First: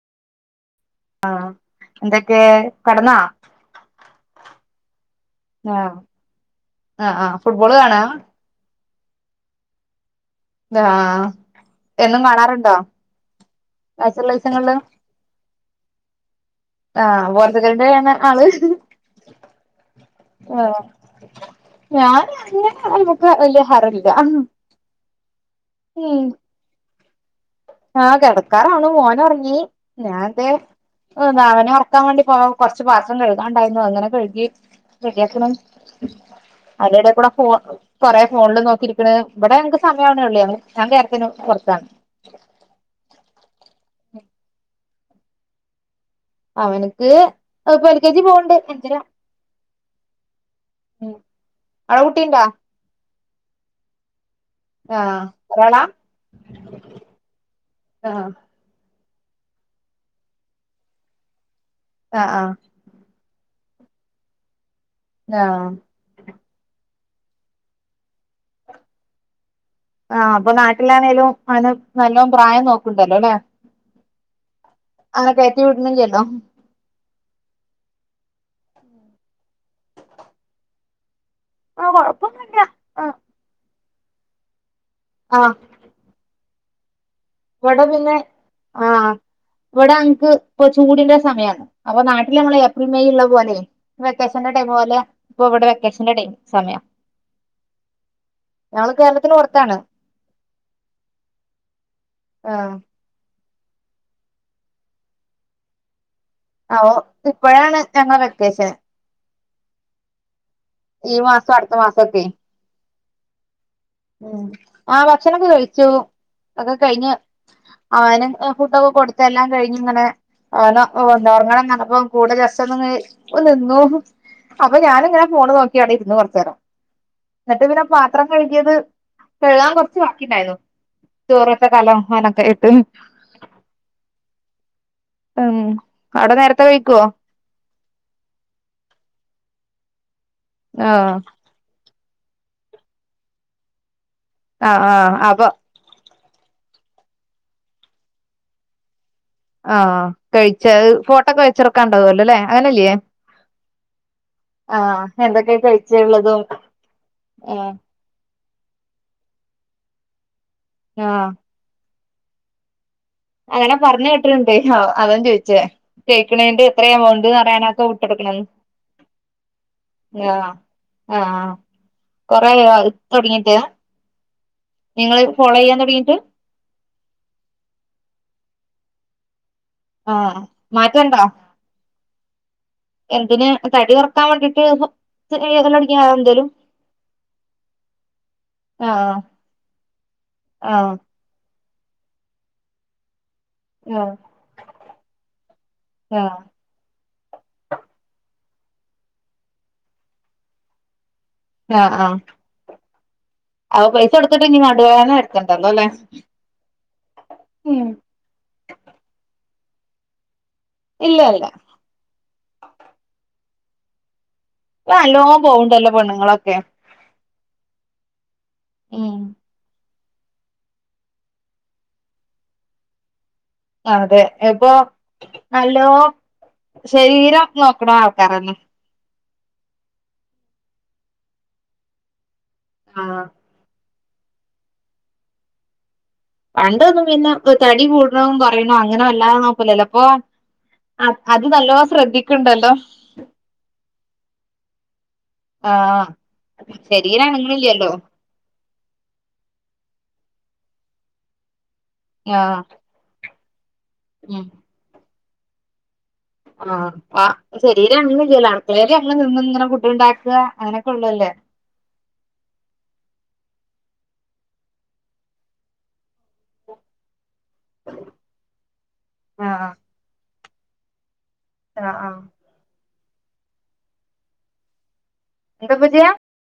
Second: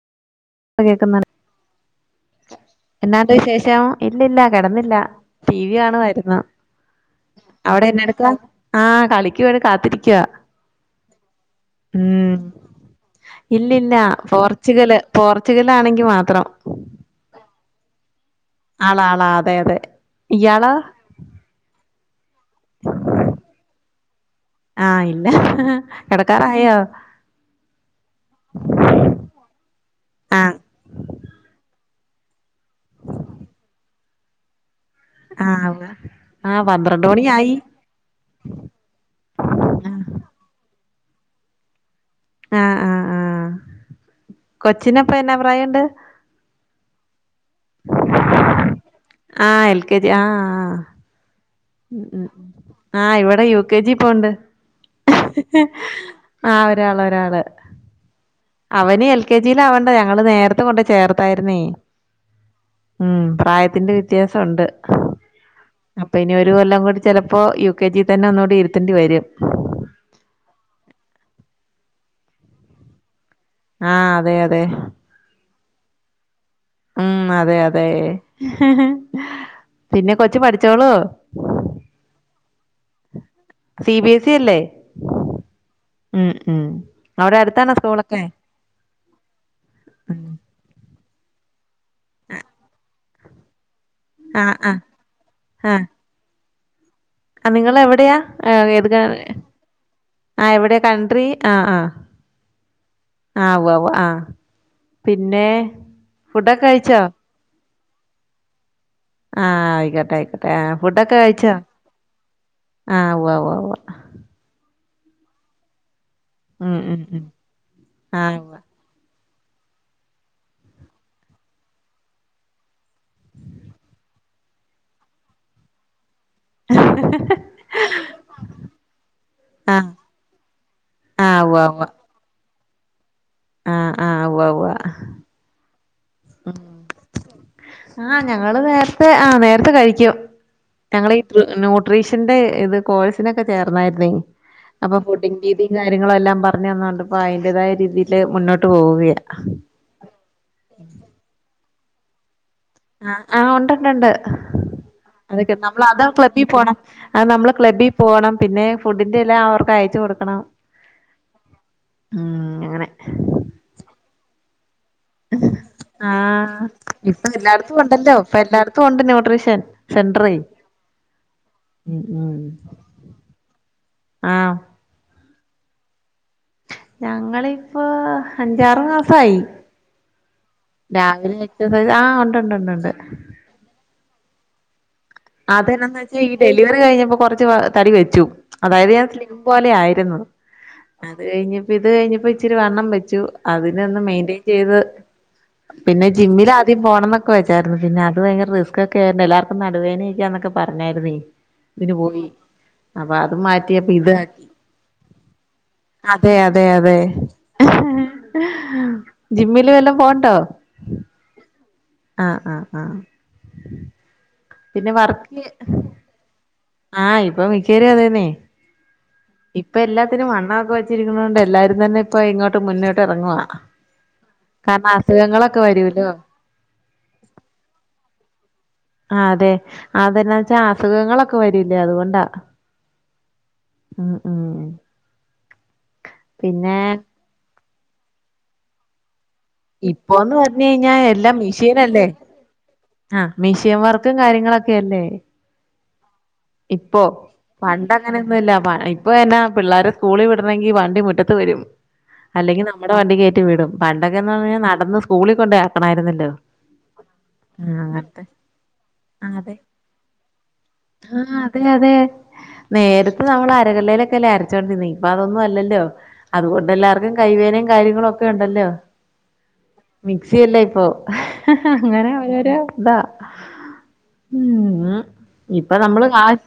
പ്പം കേക്ക്ന്ന്ണ്ട് ആഹ് എന്തൊക്കെ കടന്നാ എന്നാണ്ട് വിശേഷം ഇല്ലല്ല കെടന്നില്ല ടി വി ആഹ് കാണുവാര്ന്ന് ആഹ് ആഹ് ഫുട്ബോള് അവടെ കാണാ എന്നാ എടുക്കുവാ ആഹ് കളിക്കു ഇവടെ കാത്തിരിക്ക്യാ ആഹ് എന്നും കാണാറുണ്ടൊ ഇല്ലില്ലാ പോർച്ചുഗല് പോർച്ചുഗല് ആണെങ്കി മാത്രം ആഹ് പോർച്ചുകലിന്റെ അങ ആള് ആളാ ആളാ അതെ അതെ ഇയാളോ ആഹ് ഞാന് അങ്ങനെമുക്ക് വല്യയ ഹരം ഇല്ല ആഹ് ഇല്ലാ കെടക്കാറായോ ആഹ് കെടക്കാറാവണു മോന് ഒറങ്ങി ഞാൻ ദേ ആഹ് നാളന കാൻ വേണ്ടി പോ കൊറച്ച് പാത്രം കഴുകാൻണ്ടാരുന്നു അത്ങ്ങനെ കഴുകി റെഡിയാക്കണം ആഹ് ഉവ്വ് ആഹ് അയിന്റെ പന്ത്രണ്ട് എടേകൂട ഫോ മണിയായി കൊറെേ ഫോണില് നോക്കി ഇരിക്കണ് ഇവിടെ എൻക്ക് സമയാ വണേ ഒള്ളേ ഞാൻ കേരളത്തിന് പൊറത്താണ് ആഹ് ആഹ് കൊച്ചിന് അപ്പം എന്നാ പ്രായെണ്ട് അവനിക്ക് ഇപ്പോ എൽ കെ ജി പോവണ്ട് അഞ്ചരാ ആഹ് എൽ കെ ജി ആഹ് ഉം അവിടെ ഉംഉം കുട്ടിയുണ്ടോ ആഹ് ഇവിടെ യു കെ ജി പോണ്ട് ആഹ് ഒരാളാ ആഹ് ഒരാള് ഒരാള് ആഹ് അവന് എൽ കെ ജില് ആവണ്ടെ ഞങ്ങള് നേരത്തെ കൊണ്ട് ചേർത്താരുന്നേ ആഹ് ആഹ് ഉം പ്രായത്തിന്റെ വ്യത്യാസം ഒണ്ട് ആഹ് അപ്പോ ഇനി ഒരു കൊല്ലം കൂടി ചിലപ്പോ യു കെ ജി തന്നെ ഒന്നൂടി ഇരുത്തണ്ടി വരും ആഹ് അപ്പോ നാട്ടിലാണേലും അവന് നല്ലോം പ്രായം നോക്കുണ്ടല്ലോ ല്ലേ ആഹ് അതെ അതെ അവന കേറ്റി വിട്ന്നിലല്ലോ ഉം അതെ അതെ പിന്നെ കൊച്ചു പഠിച്ചോളു ആഹ് കൊഴപ്പോന്നില്ല സി ബി എസ് സി അല്ലേ ആഹ് ഉം ഉം അവിടെ അടുത്താണോ ഇവിട പിന്നെ സ്കൂളൊക്കെ ആഹ് ഇവിട അൻക്ക് ഇപ്പോ ചൂടിന്റെ സമയാണ് അപ്പോ നാട്ടില് ഞമ്മള് ഏപ്രിൽ മെയ്ള്ള പോലെ വെക്കേഷന്റെ ആഹ് ടൈം ആഹ് പോലെ ഇപ്പൊ ഇവിടെ വെക്കേഷന്റെ ടൈം സമയം ആഹ നിങ്ങള് എവിടെയാ ഏത് കേരളത്തിന് പൊറത്താണ് ആഹ് എവിടെയാ കൺട്രി ആഹ ആഹ ആഹ ആഹ് ഉവ്വാ ഉവ്വാ ആഹ് പിന്നെ ഫുഡൊക്കെ ആ ഓ കഴിച്ചോ ഇപ്പഴാണ് ഞങ്ങളെ വെക്കേഷൻ ആഹ ആയിക്കൊട്ടെ ആയിക്കൊട്ടെ ആ ഫുഡൊക്കെ ഈ മാസം കഴിച്ചോ അടുത്ത മാസൊക്കെ ആഹ ഉവ് ഉവ് ഉവ് ഉം ആ ഭക്ഷണൊക്കെ കഴിച്ചു ഒക്കെ ഉം ഉം കഴിഞ്ഞ് ഉം അവന് ആഹ് ഉവ്വ [unintelligible] കൊട്ത്ത് എല്ലാം കഴിഞ്ഞ് ഇങ്ങനെ അവനോ ഒന്നറങ്ങണംന്നർപ്പം കൂടെ ജസ്റ്റൊന്ന്ങ്ങനെ നിന്നു ഹ് അപ്പം ഞാന്ങ്ങനെ ഫോണ് നോക്കി അവിടെഇരുന്നു കൊറ്ച്ചേരം ഇന്നിട്ട് പിന്നെ പാത്രം കഴ്കിയത് കഴുകാൻ ആഹ് കൊറ്ച്ച് ബാക്കിണ്ടായിന്നു ആഹ് ചോറ് ഉവ്വ വെച്ച കലം അയിനൊക്കെ ഇട്ട് ആഹ ആഹ ഉവ്വ് ഉവ്വ് ഉം അവിടെ നേരത്തെ കഴിക്കോ ആഹ ഞങ്ങള് നേരത്തെ ആഹ നേരത്തെ കഴിക്കും ആഹ് ഞങ്ങളെ ഇ ന്യൂട്രീഷന്റെ ഇത് കോഴ്സിനൊക്കെ ചേർന്നതല്ലേ ആഹ് അപ്പൊ ആഹ് ഫുഡിങ്ങ് [unintelligible] കാര്യങ്ങളെല്ലാം പറഞ്ഞ്ങ്ങാണ്ട് ഇപ്പ അയിന്റതായ രീതീല് മുന്നോട്ട് പോവുകയാ ആഹ് കഴിച്ചഅ് ഫോട്ടോക്കെ വെച്ചൊറ്ക്കാണ്ടാവൊല്ലലേ ആഹ് ഉണ്ടുണ്ട്ണ്ട് ആഹ് അതൊക്കെ എന്തൊക്കെ നമ്മള അതാ കഴിച്ചുള്ളതും ക്ലബി പോണം അ നമ്മള ആഹ് ക്ലബി പോണം പിന്നെ ഫുഡിന്റെ എല്ലാം അവർക്ക് അയച്ചു കൊടുക്കണം ആഹ് ഉം അങ്ങനെ അങ്ങനെ പറഞ്ഞ് കേട്ടിട്ടുണ്ട് ഓ അവൻ ചോയിച്ചേ തേക്ക്ണേന്റെ ആഹ് എത്ര ഇപ്പൊ എമൗണ്ട്ന്ന് അറിയാന എല്ലായിടത്തും അഒക്കെ ഉണ്ടല്ലോ ഇപ്പൊ വിട്ടൊട്ക്കണംന്ന് എല്ലായിടത്തും ഉണ്ട് ന്യൂട്രീഷൻ സെന്ററെ ആഹ് ആഹ് ഉം ഉം കൊറേ ആയി തുടങ്ങിട്ട് ആഹ് നിങ്ങള് ഫോളോയ്യാൻ തൊടങ്ങിട്ട് ഞങ്ങളിപ്പോ അഞ്ചാറ് മാസായി ആഹ് മാറ്റണ്ടോ രാവിലെ എക്സസൈസ് ആഹ് ഉണ്ട് ഉണ്ട് ഉണ്ട് ഉണ്ട് എന്തിന് തടി കുറ ക്കാം വേണ്ടിട്ട് ചെയ്യല് അതെന്നെന്ന് തൊടങ്ങിയോ വെച്ചാ ഈ എന്തേലും ഡെലിവറി കഴിഞ്ഞപ്പോ കൊറ്ച്ച് തടി വെച്ചു അതായത് ഞാൻ ആഹ് സ്ലിം പോലെ ആയിരുന്നു ആഹ് അത് കഴിഞ്ഞപ്പ ഇത് കഴിഞ്ഞപ്പ ഇച്ചിരി വണ്ണം വെച്ചു അതിനന്ന് ആഹ് മെയിന്റെയിൻ ചെയ്ത് പിന്നെ ആഹ് ജിമ്മിലാ ദ്യം പോണന്നൊക്കെ വെച്ചായിരുന്നു പിന്നെ അത് ഭയങ്കര റിസ്കൊക്കെ ആയൊണ്ട് എല്ലാർക്കും നടു വേനിംക്യാന്നൊക്കെ പറഞ്ഞായിരുന്നെ ആഹ് ഇതിന് ആഹ് പോയി അപ്പൊ അത് മാ അപ്പൊ റ്റിയപ്പ ഇത് പൈസ കൊടുത്തിട്ട് ഇനി നടുവേദന വരുത്തണ്ടല്ലോ അല്ലേ അതെ അതെ അതെ ഉം ജിമ്മില് വെല്ലൊം പോണ്ടോ ഇല്ലല്ല ആഹ് ആഹ് ആഹ് ഇപ്പ പിന്നെ നല്ലോം വർക്ക് പോവ്ണ്ടല്ലോ പെണ്ണ്ങ്ങളൊക്കെ ആഹ് ഇപ്പ മിക്കേരും അതന്നെ ഉം ഇപ്പ എല്ലാത്തിനും വണ്ണ ഒക്കെ വെച്ചിരിക്കുന്നോണ്ട് എല്ലാരും തന്നെ ഇപ്പ ഇങ്ങോട്ട് മുന്നോട്ട് ഇറങ്ങുവാ അതെ ഇപ്പ കാരണം അസുഖങ്ങളൊക്കെ നല്ലോം വരൂല്ലോ ശരീരം നോക്ക്ണ ആൾക്കാരന്നെ ആഹ് അതെ അതെന്നാച്ചാ അസുഖങ്ങളൊക്കെ വരില്ലേ അതുകൊണ്ടാ ആഹ് ഉം ഉം പിന്നെ പണ്ടൊന്നും പിന്നെ തടി കൂട്ണും കൊറിണും അങ്ങനെ വല്ലാതെന്നും കുലപ്പോ ഇപ്പോന്ന് പറഞ്ഞ് കഴിഞ്ഞാ എല്ലാം അത് നല്ലോം മിഷീനല്ലേ ശ്രദ്ധിക്ക്ണ്ടല്ലോ ആഹ് മിഷ്യം വർക്കും കാര്യങ്ങളൊക്കെയല്ലേ ആഹ് ശരീരനങ്ങ്ണില്ല്യല്ലോ ന്നൊല്ല പ ഇപ്പ വര്ന പിള്ളേരെ സ്കൂളിൽ വിടണെങ്കിൽ വണ്ടി മുറ്റത്ത് വരും ആഹ് അല്ലെങ്കിൽ നമ്മടെ വണ്ടി കേറ്റി വിടും. പണ്ടൊക്കെന്ന് ഉം പറ്ഞ്ഞാൽ നടന്ന് സ്കൂളിൽ കൊണ്ടേക്കണായിരുന്നല്ലോ ആഹ് പ്പ ശരീര അനങ്ങ്ണില്ല്യല്ലോ അടുക്കളേല് ഞങ്ങള് നിന്ന് ഇങ്ങനെ ഫുഡ് ഇണ്ടാക്കാ അങ്ങനെ ആഹ അതെ അതെ നേരത്തെ നമ്മൾ അരകല്ലയിലൊക്കെല്ല അരച്ചുകോണ്ടിരുന്ന ഇപ്പൊ അതൊന്നും അല്ലല്ലോ അതുകൊണ്ട് എല്ലാവർക്കും. കൈവേദനയും കാര്യങ്ങളും ഒക്കെ ഉണ്ടല്ലോ ആഹ് മിക്സിയല്ല ഇപ്പൊ ആഹ് അങ്ങനെ, ആഹ് ഓരോരോ താ എന്താ അപ്പൊ ഇപ്പ നമ്മള് ചെയ്യാ കാ